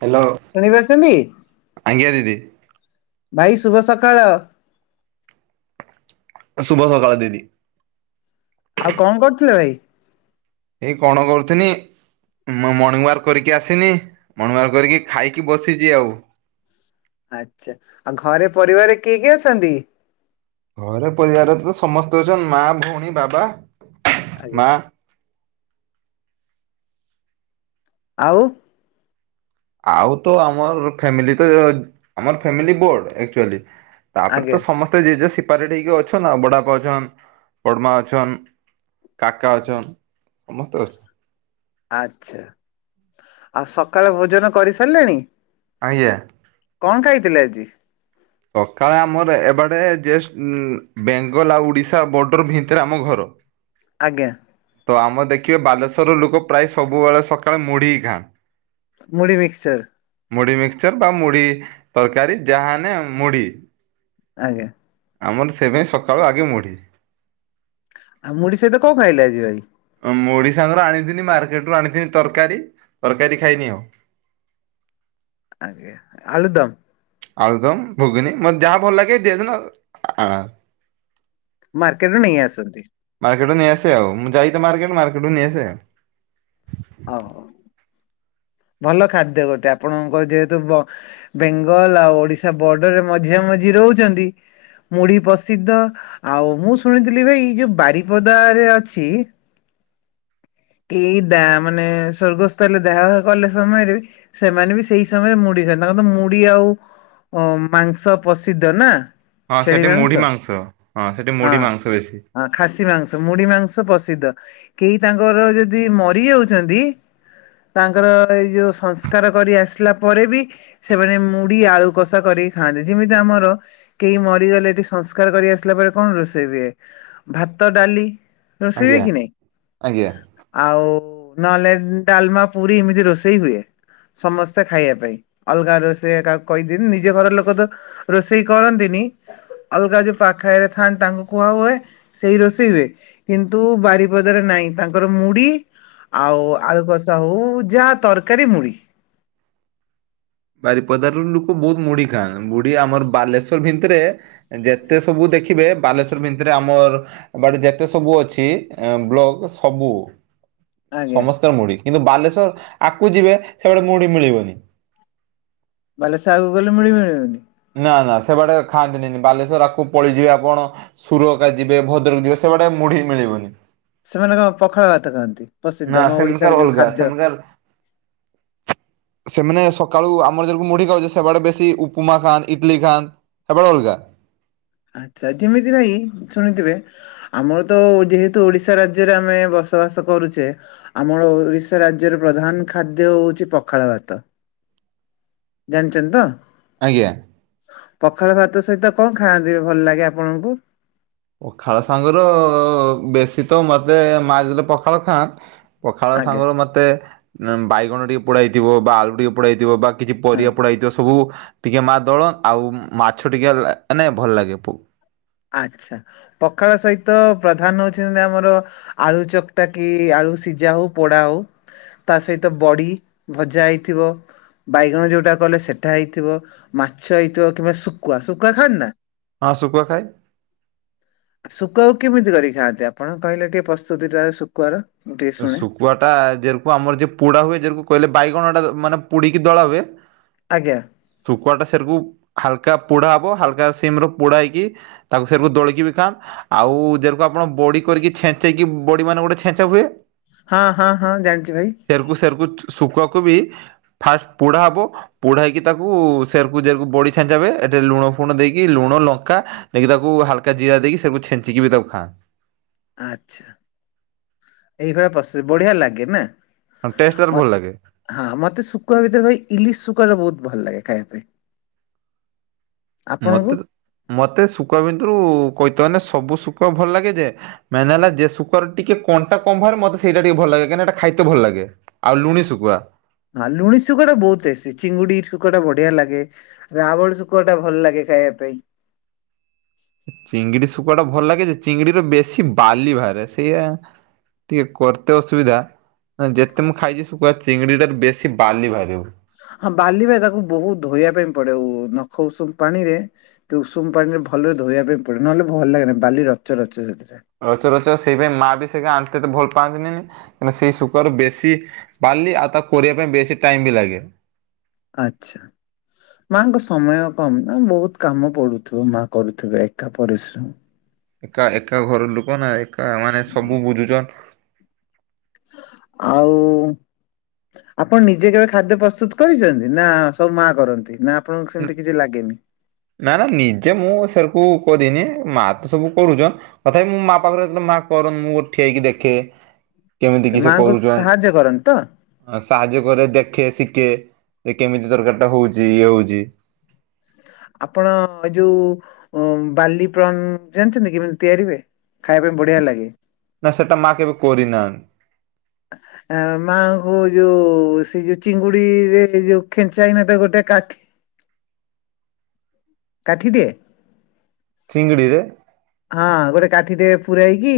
Hello. ଶୁଣିବାପାରୁଛନ୍ତି ଆଜ୍ଞା ଦିଦି। ଭାଇ ଶୁଭ ସକାଳ। ଶୁଭ ସକାଳ ଦିଦି। ଆଉ କଣ କରୁଥିଲେ ଭାଇ? ଏଇ କଣ କରୁଥିନି ମୁଁ ମର୍ଣ୍ଣିଂ ୱାକ କରିକି ଆସିନି ମର୍ଣିଂ ୱାକ କରିକି ଖାଇକି ବସିଛି ଆଉ। ଆଛା ଆଉ ଘରେ ପରିବାରରେ କିଏ କିଏ ଅଛନ୍ତି? ଘରେ ପରିବାର ତ ସମସ୍ତେ ଅଛନ୍ତି ମା ଭଉଣୀ ବାବା ଆଜ୍ଞା ମା। ଆଉ। ଆଉ ତ ଆମର ଫାମିଲି ତ ଆମ ଫାମିଲି ବଡ ଆକ୍ତୁଆଲି। ତାପରେ ଆଜ୍ଞା ତ ସମସ୍ତେ ଜେଜେ ସିପାରି କି ଅଛନ୍ ଆଉ ବଡାପା ଅଛନ୍ ବଡମା ଅଛନ୍। କାକା ଅଛନ୍ ସମସ୍ତେ ଅଛନ୍। ଆଚ୍ଛା ଆଉ ସକାଳ ଭୋଜନ କରିସାରିଲେଣି। ଆଜ୍ଞା। କଣ ଖାଇଥିଲେ ଆଜି। ସକାଳେ ଆମର ଏବାଟେ ଜଷ୍ଟ ବେଙ୍ଗଲ ଆଉ ଓଡ଼ିଶା ବର୍ଡର ଭିତରେ ଆମ ଘର। ଆଜ୍ଞା। ତ ଆମର ଦେଖିବେ ବାଲେଶ୍ୱର ଲୋକ ପ୍ରାୟ ସବୁବେଳେ ସକାଳେ ମୁଢିି ଖାନ୍ ମୁଢ଼ି ମିକ୍ସଚର୍। ମୁଢି ମିକ୍ସଚର ବା ମୁଢି ତରକାରୀ ଯାହାନେ ମୁଢି। ଆଜ୍ଞା। ଆମର ସେଇ ପାଇଁ ସକାଳୁ ଆଗେ ମୁଢ଼ି। ଆଉ ମୁଢି ସହିତ କଣ ଖାଇଲେ ଆଜି ଭାଇ। ମୁଢ଼ି ସାଙ୍ଗରେ ଆଣିଥିନି ମାର୍କେଟ ରୁ ଆଣିିଥିନି ତରକାରୀ ତରକାରୀ ଖାଇନି ଆଉ। ଆଜ୍ଞା ଆଳୁଦମ୍। ଆଳୁଦମ ଘୁଗୁନି ମତେ ଯାହା ଭଲଲାଗେ ଯେ ଦିନ ଆଉ। ମାର୍କେଟରୁ ନେଇ ଆସନ୍ତି। ମାର୍କେଟ ରୁ ନେଇ ଆସେ ଆଉ ମୁଁ ଯାଇତ ମାର୍କେଟ ମାର୍କେଟରୁ ନେଇ ଆସେ। ଓ ଭଲ ଖାଦ୍ୟ ଗୋଟେ ଆପଣଙ୍କ ଯେହେତୁ ବେଙ୍ଗଲ ଆଉ ଓଡିଶା ବର୍ଡରରେ ମଝିଆ ମଝି ରହୁଛନ୍ତି ମୁଢି ପ୍ରସିଦ୍ଧ। ଆଉ ମୁଁ ଶୁଣିଥିଲି ଭାଇ ଏଇ ଯଉ ବାରିପଦାରେ ଅଛି ଏଇ ଦା ମାନେ ସ୍ୱର୍ଗସ୍ଥ ହେଲେ ଦେହ କଲେ ସମୟରେ ସେମାନେ ବି ସେଇ ସମୟରେ ମୁଢ଼ି ଖାନ୍ତି ତାଙ୍କର ତ ମୁଢ଼ି ଆଉ। ଓ ମାଂସ ପ୍ରସିଦ୍ଧ ନା। ହଁ ସେଠି ମୁଢି ମାଂସ ହଁ ସେଠି ମୁଢି ମାଂସ ବେଶୀ। ହଁ ଖାସି ମାଂସ ମୁଢି ମାଂସ ପ୍ରସିଦ୍ଧ କେହି ତାଙ୍କର ଯଦି ମରିଯାଉଛି ଯାଉଛନ୍ତି ତାଙ୍କର ଏଇ ଯଉ ସଂସ୍କାର କରି ଆସିଲା ପରେ ବି ସେମାନେ ମୁଡ଼ି ଆଳୁ କଷା କରିକି ଖାଆନ୍ତି ଯେମିତି ଆମର କେହି ମରିଗଲେ ଏଠି ସଂସ୍କାର କରି ଆସିଲା ପରେ କଣ ରୋଷେଇ ହୁଏ ଭାତ ଡାଲି। ରୋଷେଇ ଆଜ୍ଞା ହୁଏକି ନାଇଁ ଆଜ୍ଞା। ଆଉ ନହେଲେ ଡ଼ାଲମା ପୁରୀ ଏମିତି ରୋଷେଇ ହୁଏ। ସମସ୍ତେ ଖାଇବା ପାଇଁ ଅଲଗା ରୋଷେୟା କାହାକୁ କହିଦେନି ନିଜ ଘର ଲୋକ ତ ରୋଷେଇ କରନ୍ତିନି ଅଲଗା ଯଉ ପାଖରେ ଥାଆନ୍ତି ତାଙ୍କୁ କୁହା ହୁଏ। ସେଇ ରୋଷେଇ ହୁଏ କିନ୍ତୁ ବାରିପଦାରେ ନାଇଁ ତାଙ୍କର ମୁଢ଼ି ଆଉ ଆଳୁ କଷା ହଉ ଯାହା ତରକାରୀ ମୁଢ଼ି। ବାରିପଦାରରୁ ଲୋକ ବହୁତ୍ ମୁଢି ଖାଆନ୍ତି ମୁଢି ଆମର ବାଲେଶ୍ଵର ଭିତିରେ ଯେତେ ସବୁ ଦେଖିବେ ବାଲେଶ୍ଵର ଭିିତରେ ଆମର ଏ ବାଟେ ଯେତେ ସବୁ ଅଛି ବ୍ଲକ ସବୁ ଆଜ୍ଞା ସମସ୍ତେ ମୁଢି କିନ୍ତୁ ବାଲେଶ୍ଵର ଆଗକୁ ଯିବେ ସେପଟେ ମୁଢି ମିଳିବନି। ବାଲେଶ୍ଵର ଆଗକୁ ଗଲେ ମୁଢି ମିଳିବନି। ନା ନା ସେବାଟେ ଖାଆନ୍ତିନି ବାଲେଶ୍ଵର ଆଗକୁ ପଳେଇଯିବେ ଆପଣ ସୁରକା ଯିବେ ଭଦ୍ରକ ଯିବେ ସେବାଟେ ମୁଢି ମିଳିବନି। ସେମାନେ କଣ ପଖାଳ ଭାତ ଖାଆନ୍ତି ପ୍ରସିଦ୍ଧ ନା ଆମ ସେମାନଙ୍କର ଓଡିଶାରେ ଯଉ ଅଲଗା ଖାଦ୍ୟ। ସେମାନଙ୍କର ସେମାନେ ସକାଳୁ ଆମର ଜେଣକୁ ମୁଢି ଖାଉଚେ ସେଆଡେ ବେଶୀ ଉପମା ଖାନ୍ତି ଇଟିଲି ଖାଆନ୍ତି ଆପଣ ଅଲଗା ଆଛା ଯେମିତି ଭାଇ ଶୁଣିଥିବେ ଆମରତ ଯେହେତୁ ଓଡିଶା ରାଜ୍ୟରେ ଆମେ ବସବାସ କରୁଛେ ଆମର ଓଡିଶା ରାଜ୍ୟର ପ୍ରଧାନ ଖାଦ୍ୟ ହଉଚି ପଖାଳ ଭାତ। ଜାଣିଚନ୍ତିତ। ଆଜ୍ଞା। ପଖାଳ ଭାତ ସହିତ କଣ ଖାଆନ୍ତି ଭଲ ଲାଗେ ଆପଣଙ୍କୁ? ପଖାଳ ସାଙ୍ଗର ବେଶୀତ ମତେ ମା ଯେତେବେଳେ ପଖାଳ ଖାଆନ୍ ପଖାଳ ଆଜ୍ଞା ସାଙ୍ଗରେ ମୋତେ ବାଇଗଣ ଟିକେ ପୋଡ଼ା ହେଇଥିବ ବା ଆଳୁ ଟିକେ ପୋଡ଼ା ହେଇଥିବ ବା କିଛି ହଁ ପରିବା ପୋଡା ହେଇଥିବ ସବୁ ଟିକେ ମା ଦଳ ଆଉ ମାଛ ଟିକେ ମାନେ ଭଲ ଲାଗେ। ଆଚ୍ଛା ପଖାଳ ସହିତ ପ୍ରଧାନ ହଉଛନ୍ତି ଆମର ଆଳୁ ଚକଟାକି ଆଳୁ ସିଝା ହଉ ପୋଡ଼ାହଉ। ତା ସହିତ ବଡ଼ି ଭଜା ହେଇଥିବ ବାଇଗଣ ଯୋଉଟା କଇଲେ ସେଟା ହେଇଥିବ ମାଛ ହେଇଥିବ କିମ୍ବା ଶୁଖୁଆ ଶୁଖୁଆ ଖାଆନ୍ତିନା? ହଁ ଶୁଖୁଆ ଖାଏ। ଶୁଖୁଆକୁ କେମିତି କରିକି ଖାଆନ୍ତି ଆପଣ କହିଲେ ଟିକେ ପ୍ରସ୍ତୁତି ତାର ଶୁଖୁଆର? ମୁଁ ଟିକେ ଏ ଶୁଣେ। ଶୁଖୁଆଟା ଯେକକୁ ଆମର ଯିଏ ପୋଡ଼ା ହୁଏ ଯେକକୁ କିଇଲେ ବାଇଗଣଟା ମାନେ ପୁଡ଼ିକି ଦଳା ହୁଏ ଆଜ୍ଞା। ଶୁଖୁଆଟା ସେରେକୁ ହାଲକା ପୋଡ଼ା ହବ ହାଲକା ସିମିର ପୋଡ଼ା ହେଇକି ତାକୁ ସେରକୁ ଦୋଳିକି ଖାନ୍ ଆଉ ଯେରକୁ ଆପଣ ବଡ଼ି କରିକି ଛେଞ୍ଚେଇକି ବଡ଼ି ମାନେ ଗୋଟେ ଛେଞ୍ଚା ହୁଏ ହଁ ହଁ ହଁ ଜାଣିଚି ଭାଇ। ସେରକୁ ସେରକୁ ଶୁଖୁଆକୁବି ଫାଷ୍ଟେ ପୋଡ଼ା ହବ ପୋଢା ହେଇକି ତାକୁ ସେରକୁ ଯେରକୁ ବଢି ଛେଞ୍ଚା ହୁଏ ଏଠି ଲୁଣ ଫୁଣ ଦେଇକି ଲୁଣ ଲଙ୍କା ଦେଇକି ତାକୁ ହାଲକା ଜିରା ଦେଇକି ସେରକୁ ଛେଞ୍ଚିକିବି ତାକୁ ଖାଆ ଆଛା ଏଇଭଳିଆ ପ୍ରସ୍ତୁତି ବଢ଼ିଆ ଲାଗେନା? ହଁ ଟେଷ୍ଟେ ତାର ଭଲ ଲାଗେ। ହଁ ମତେ ଶୁଖୁଆ ଭିତରେ ଭାଇ ଇଲିଶ ଶୁଖାଆଟା ବହୁତ୍ ଭଲ ଲାଗେ ଖାଇବା ପାଇଁ। ଆପଣଙ୍କୁ? ମତେତ ମତେ ଶୁଖୁଆ ଭିତରୁ କଇତଗନେ ସବୁ ଶୁଖୁଆ ଭଲ ଲାଗେ ଯେ ମାନେ ହେଲା ଯେ ସୁକୁଆ ଟିକେ କଣ୍ଟା କମ୍ ଭାରେ ମତେ ସେଇଟା ଟିକେ ଭଲ ଲାଗେ କାଇଁନାଏଟା ଖାଇତେ ଭଲ ଲାଗେ। ଆଉ ଲୁଣି ଶୁଖୁଆ ହଁ ଲୁଣି ଶୁଖୁଆଟା ବହୁତ୍ ଟେଷ୍ଟି ଚିଙ୍ଗୁଡ଼ି ଶୁଖୁଆ ବଢ଼ିଆ ଲାଗେ ରାବଳ ଶୁଖୁଆଟା ଭଲ ଲାଗେ ଖାଇବା ପାଇଁ। ଚିଙ୍ଗିଡି ଶୁକୁଆଟା ଭଲ ଲାଗେ ଯେ ଚିଙ୍ଗିଡିରେ ବେଶୀ ବାଲି ବାହାରେ ସେଇଆ ଟିକେ କରତେ ଅସୁବିଧା। ନହନେ ଯେତେ ମୁଁ ଖାଇଚି ଶୁକୁଆ ଚିଙ୍ଗୁଡିଟାରେ ବେଶୀ ବାଲି ବାହାରିବ। ହଁ ବାଲି ବାହାରେ ତାକୁ ବୋହୁତ ଧୋଇବା ପାଇଁ ପଡେ ଉ ନଖ ଉଷୁମ ପାଣିରେ କି ଉଷୁମ ପାଣିରେ ଭଲରେ ଧୋଇବା ପାଇଁ ପଡେ ନହେଲେ ଭଲ ଲାଗେନ ବାଲି ରଚ ରଚ ସେଥିରେ ରଚ ରଚ ସେଇ ପାଇଁ ମାଆ ବି ସେକା ଆଣତେ ଏତେ ଭଲ ପାଆନ୍ତିନି ନି କାରଣ ସେଇ ଶୁକୁଆର ବେଶୀ ବାଲି ଆଉ ତାକୁ କରିବା ପାଇଁ ବେଶୀ ଟାଇମ ବି ଲାଗେ। ଆଚ୍ଛା। ମାଆଙ୍କ ସମୟ କମ ନା ବୋହୁତ କାମ ପଡୁଥୁବ ମାଆ କରୁଥୁବେ ଏକା ପରିଶ୍ରମ। ଏକା ଏକା ଘର ଲୋକ ନା ଏକା ମାନେ ସବୁ ବୁଝୁଚନ୍। ଆଉ ଆପଣ ନିଜେ କେବେ ଖାଦ୍ୟ ପ୍ରସ୍ତୁତ କରିଚନ୍ତି ନା ସବୁ ମାଆ କରନ୍ତି ନା ଆପଣଙ୍କୁ ସେମିତି କିଛି ଲାଗେନି? ନା ନା ନିଜେ ମୁଁ ସେରକୁ କରିନି ମାଆ ତ ସବୁ କରୁଚନ୍। କଥାପି ମୁଁ ମାଆ ପାଖରେ ଯେତଳେ ମାଆ କରନ୍ ମୁଁ ଠିଆ ହେଇକି ଦେଖେ। କେମିତି ଆଚ୍ଛା କିସ ମାଆଙ୍କୁ କରୁଚନ୍? ସାହାଯ୍ୟ କରନ୍ତି ତ? ଆଉ ସାହାଯ୍ୟ କରେ ଦେଖେ ଶିକେ ଯେ କେମିତି ତରକାରୀଟା ହୋଉଚି ଇଏ ହୋଉଚି। ଆପଣ ଏ ଯୋଉ ଉମ୍ ବାଲି ପ୍ରନ ଜାଣିଚନ୍ତି କେମିତି ତିଆରିି ହୁଏ? ଖାଇବା ପାଇଁ ବଢିଆ ଲାଗେ। ନା ସେଟା ମା କେବେ କରିନାହାନ୍ ଆ ମାଆଙ୍କୁ ଯୋଉ ସେ ଯୋଉ ଚିଙ୍ଗୁଡିରେ ଯୋଉ ଖେଞ୍ଚା ହେଇ ନଥାଏ ଗୋଟେ କାଠି କାଠି ଟିଏ ଚିଙ୍ଗିଡିରେ? ହଁ ଗୋଟେ କାଠିଟେ ପୁରାଇକି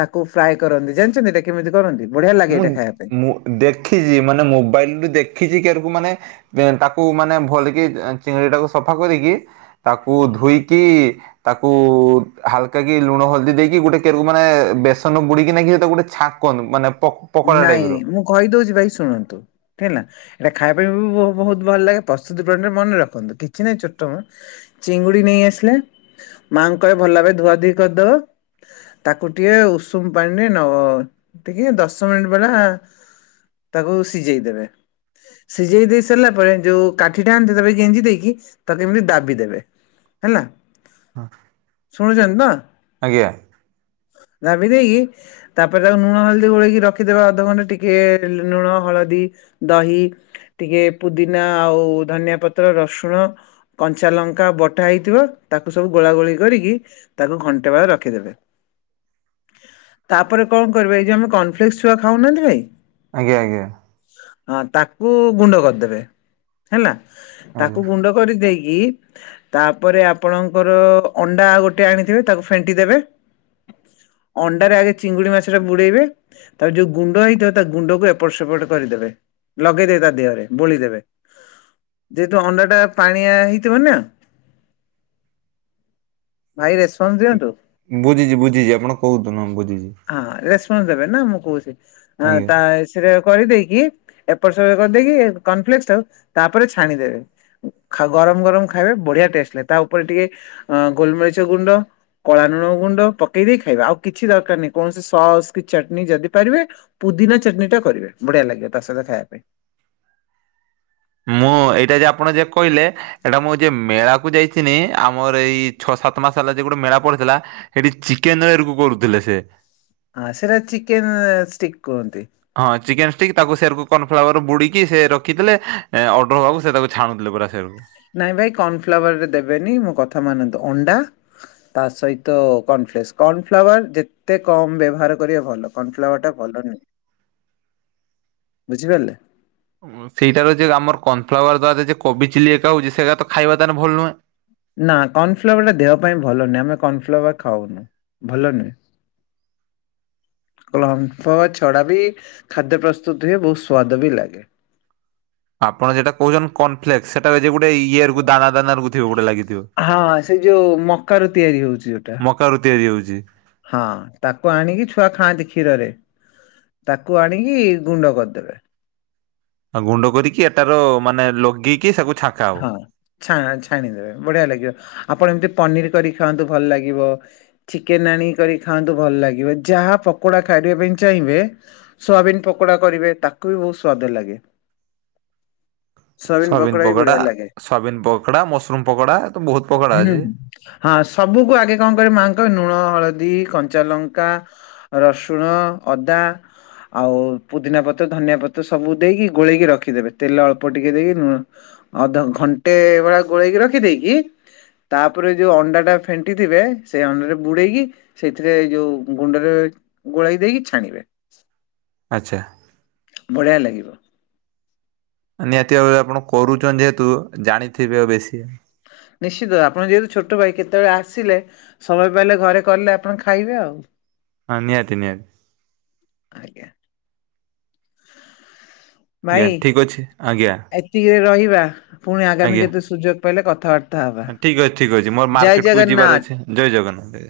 ତାକୁ ଫ୍ରାଏ କରନ୍ତି ଜାଣିଚନ୍ତି ଏଟା କେମିତି କରନ୍ତି? ବଢିଆ ଲାଗେ ଏଇଟା ଖାଇବା ପାଇଁ। ମୁଁ ଦେଖିଚି ମାନେ ମୋବାଇଲୁ ଦେଖିଚି କି ଏରାକୁ ମାନେ ବେଁ ତାକୁ ମାନେ ଭଲ କିି ଏଁ ଚିଙ୍ଗିଡି ଟାକୁ ସଫା କରିକି ତାକୁ ଧୋଇକି ତାକୁ ହାଲକା କି ଲୁଣ ହଳଦୀ ଦେଇକି ଗୋଟେ କେରକୁ ମାନେ ବେସନ ବୁଡେଇକି ନେଇକି ସେଟାକୁ ଗୋଟେ ଛା କୁହନ୍ତୁ ମାନେ ପ ନାଇଁ ମୁଁ କହିଦୋଉଚି ଭାଇ ଶୁଣନ୍ତୁ ହେଲା। ଏଇଟା ଖାଇବା ପାଇଁ ବି ବ ବୋହୁତ ଭଲ ଲାଗେ ପ୍ରସ୍ତୁତି ପ୍ରଣାଳୀଟା ମନେ ରଖନ୍ତୁ କିଛି ନାହିଁ ଛୋଟ ମ। ଚିଙ୍ଗୁଡି ନେଇ ଆସିଲେ ମାଆଙ୍କୁ କହିବ ଭଲ ଭାବେ ଧୁଆ ଧୁଇ କରିଦବ। ତାକୁ ଟିକେ ଉଷୁମ ପାଣିରେ ନବ ଟିକେ ଦଶ ମିନିଟ୍ ଭଳିଆ ତାକୁ ସିଜେଇ ଦେବେ। ସିଜେଇ ଦେଇ ସାରଲା ପରେ ଯୋଉ କାଠିଟା ଆଣିତେ ତାପରେ ଗେଞ୍ଜି ଦେଇକି ତାକୁ ଏମିତି ଦାବି ଦେବେ। ହେଲା ଶୁଣୁଚନ୍ତି ତ। ଆଜ୍ଞା ଦାବି ଦେଇକି ତାପରେ ତାକୁ ଲୁଣ ହଳଦୀ ଗୋଳେଇକି ର ରଖିଦେବେ ଅଧ ଘଣ୍ଟେ ଟିକେ ଲୁଣ, ହଳଦୀ, ଦହି ଟିକେ ପୁଦିନା ଆଉ ଧନିଆପତ୍ର, ରସୁଣ କଞ୍ଚା ଲଙ୍କା ବଟା ହେଇଥିବ ତାକୁ ସବୁ ଗୋଳାଗୋଳି କରିକି ତାକୁ ଘଣ୍ଟା ଭଳିଆ ରଖିଦେବେ। ତାପରେ କଣ କରିବେ ଏଇ ଯୋଉ ଆମର କର୍ଣଫ୍ଲେକ୍ସ ଛୁଆ ଖାଉନାହାନ୍ତି ଭାଇ ଆଜ୍ଞା ଆଜ୍ଞା। ହଁ ତାକୁ ଗୁଣ୍ଡ କରିଦେବେ ହେଲା ଆଜ୍ଞା ତାକୁ ଗୁଣ୍ଡ କରି ଦେଇକି ତାପରେ ଆପଣଙ୍କର ଅଣ୍ଡା ଗୋଟେ ଆଣିଥିବେ ତାକୁ ଫେଣ୍ଟି ଦେବେ। ଅଣ୍ଡାରେ ଆଗେ ଚିଙ୍ଗୁଡି ମାଛଟା ବୁଡେଇବେ ତାର ଯୋଉ ଗୁଣ୍ଡ ହେଇଥିବ ତା ଗୁଣ୍ଡକୁ ଏପଟ ସେପଟ କରିଦେବେ। ଲଗେଇ ଦେବେ ତା ଦେହରେ ବୋଳିଦେବେ। ଯେହେତୁ ଅଣ୍ଡାଟା ପାଣିଆ ହେଇଥିବ ନା ଭାଇ ରେସପନ୍ସ ଦିଅନ୍ତୁ। ବୁଝିଚି ବୁଝିଚି ଆପଣ କୋହୁତୁ ନ ବୁଝିଚି। ହଁ ରେସପନ୍ସ ଦେବେ ନା ମୁଁ କହୁଛି ଆଜ୍ଞା ତା ସେଟା କରିଦେଇକି ଏପଟ ସେ କରିଦେଇକି କନଫ୍ଲେକସ କୁ ତାପରେ ଛାଣିଦେବେ। ଗରମ ଗରମ ଖାଇବେ ବଢିଆ ଟେଷ୍ଟ ଲାଗିବ ତା ଉପରେ ଟିକେ ଅ ଗୋଲମରିଚ ଗୁଣ୍ଡ କଳା ଲୁଣ ଗୁଣ୍ଡ ପକେଇ ଦେଇେ ଖାଇବା ଆଉ କିଛି ଦରକାର ନାହିଁ କୌଣସି ସସ୍ କି ଚଟନୀ ଯଦି ପାରିବେ ପୁଦିନା ଚଟଣି ଟା କରିବେ ବଢିଆ ଲାଗିବେ ତା ସହିତ ଖାଇବା ପାଇଁ। ମୁଁ ଏଇଟା ଯେ ଆପଣ ଯ କହିଲେ ଏଇଟା ମୁଁ ଯ ମେଳା କୁ ଯାଇଥିଲି ଆମର ଏଇ ଛଅ ସାତ ମାସ ହେଲା ଯ ଗୋଟେ ମେଳା ପଡିଥିଲା ସେଠି ଚିକେନ ଏରକୁ କରୁଥିଲେ ସେ। ହଁ ସେଟା ଚିକେନ ଷ୍ଟିକ୍ କୁହନ୍ତି। ହଁ ଚିକେନ ଷ୍ଟିକ୍ ତାକୁ ସେକୁ କର୍ଣ୍ଣଫ୍ଲାୱର ବୁଡିକି ସେ ରଖିଥିଲେ। ଅର୍ଡର ହେବାକୁ ସେ ତାକୁ ଛାଣୁଥିଲେ ପରା ସେକୁ। ନାଇଁ ଭାଇ କର୍ଣ୍ଣଫ୍ଲାୱାର ରେ ଦେବେନି ମୋ କଥା ମାନନ୍ତୁ ଅଣ୍ଡା ତା ସହିତ କର୍ଣଫ୍ଲେକ୍ସ କର୍ଣଫ୍ଲାୱାର ଯେତେ କମ୍ ବ୍ୟବହାର କରିବେ ଭଲ। କର୍ଣଫ୍ଲାୱାର ଟା ଭଲନୁହେଁ ବୁଝିପାରିଲେ। ସେଇଟା ରଉ ଆମର କନଫ୍ଲାୱାର ଦ୍ୱାରା ଯଦି କୋବି ଚିଲି ଏକା ହଉଛି ସେଇା ତ ଖାଇବା ତାହେଲେ ଭଲ ନୁହେଁ। ନା କର୍ଣଫ୍ଲୱାର ଟା ଦେହ ପାଇଁ ଭଲ ନୁଁ ଆମେ କର୍ଣଫ୍ଲୱାର ଖାଉନୁ ଭଲ ନୁହେଁ। [unintelligible] ଛଡା ବି ଖାଦ୍ୟ ପ୍ରସ୍ତୁତ ହୁଏ ବହୁତ ସ୍ଵାଦ ବି ଲାଗେ। ଆପଣ ଯେଟା କହୁଛନ୍ତି କର୍ନଫ୍ଲେକ୍ସ ସେଟା ଗୋଟେ ଇଏ ରୁ ଦାନାଦାନା ରୁ ହଁ ସେ ଯୋଉ ମକାର ର ତିଆରି ହଉଛି ଯୋଟା। ମକାରୁ ତିଆରି ହଉଛି ହଁ ତାକୁ ଆଣିକି ଛୁଆ ଖାଆନ୍ତି କ୍ଷୀରରେ। ତାକୁ ଆଣିକି ଗୁଣ୍ଡ କରିଦେବେ। ଗୁଣ୍ଡ କରିକି ଏଟାର ମାନେ ଲଗେଇକି ତାକୁ ଛା ହଁ ଛ ଛାଣିଦେବେ ବଢିଆ ଲାଗିବ ଆପଣ ଏମିତି ପନିର କରି ଖାଆନ୍ତୁ ଭଲ ଲାଗିବ। ଚିକେନ ଆଣି କରି ଖାଆନ୍ତୁ ଭଲ ଲାଗିବ। ଯାହା ପକୋଡା ଖାଇବା ପାଇଁ ଚାହିଁବେ ସୋୟାବିନ ପକୋଡା କରିବେ ତାକୁ ବି ବହୁତ ସ୍ଵାଦ ଲାଗେ। ସୋୟାବିନ ପକୋଡା ପକୋଡା ବଢିଆ ଲାଗେ। ସୟାବିନ ପକୋଡା ମସରୁମ ପକୋଡା ଏ ତ ବହୁତ ପକୋଡା ହୁଁ। ଅଛି। ହଁ ସବୁକୁ ଆଗେ କଣ କିବ ମାଆଙ୍କହ ଲୁଣ ହଳଦୀ କଞ୍ଚା ଲଙ୍କା ରସୁଣ ଅଦା ଆଉ ପୁଦିନା ପତ୍ର ଧନିଆ ପତ୍ର ସବୁ ଦେଇକି ଗୋଳେଇକି ରଖିଦେବେ ତେଲ ଅଳ୍ପ ଟିକେ ଦେଇକି ଅଧ ଘଣ୍ଟେ ଭଳି ଗୋଳେଇକି ରଖିଦେଇକି ତାପରେ ଯୋଉ ଅଣ୍ଡା ଟା ଫେଣ୍ଟି ଥିବେ ସେଇ ଅଣ୍ଡାରେ ବୁଡେଇକି ସେଇଥିରେ ଯୋଉ ଗୁଣ୍ଡରେ ଗୋଳେଇ ଦେଇକି ଛାଣିବେ। ଆଚ୍ଛା। ବଢିଆ ଲାଗିବ। ନିହାତି ଆପଣ କରୁଛନ୍ତି ଯେହେତୁ ଜାଣିଥିବେ ଆଉ ବେଶୀ ନିଶ୍ଚିତ ଆପଣ ଯେହେତୁ ଛୋଟ ଭାଇ କେତେବେଳେ ଆସିଲେ ସମୟ ପାଇଲେ ଘରେ କଲେ ଆପଣ ଖାଇବେ ଆଉ। ହଁ ନିହାତି ନିହାତି। ଆଜ୍ଞା। ଭାଇ ଆଜ୍ଞା ଠିକ ଅଛି ଆଜ୍ଞା। ଏତିକିରେ ରହିବା ପୁଣି ଆଗାମୀ ଆଜ୍ଞା କେତେ ସୁଯୋଗ ପାଇଲେ କଥାବାର୍ତ୍ତା ହବା ଠିକ୍ ଅଛି ଠିକ ଅଛି ମୋର ଜୟ ମାର୍କେଟକୁ ଜଗନ୍ନାଥ। ଯିବାର ଅଛି ଜୟ ଜଗନ୍ନାଥ।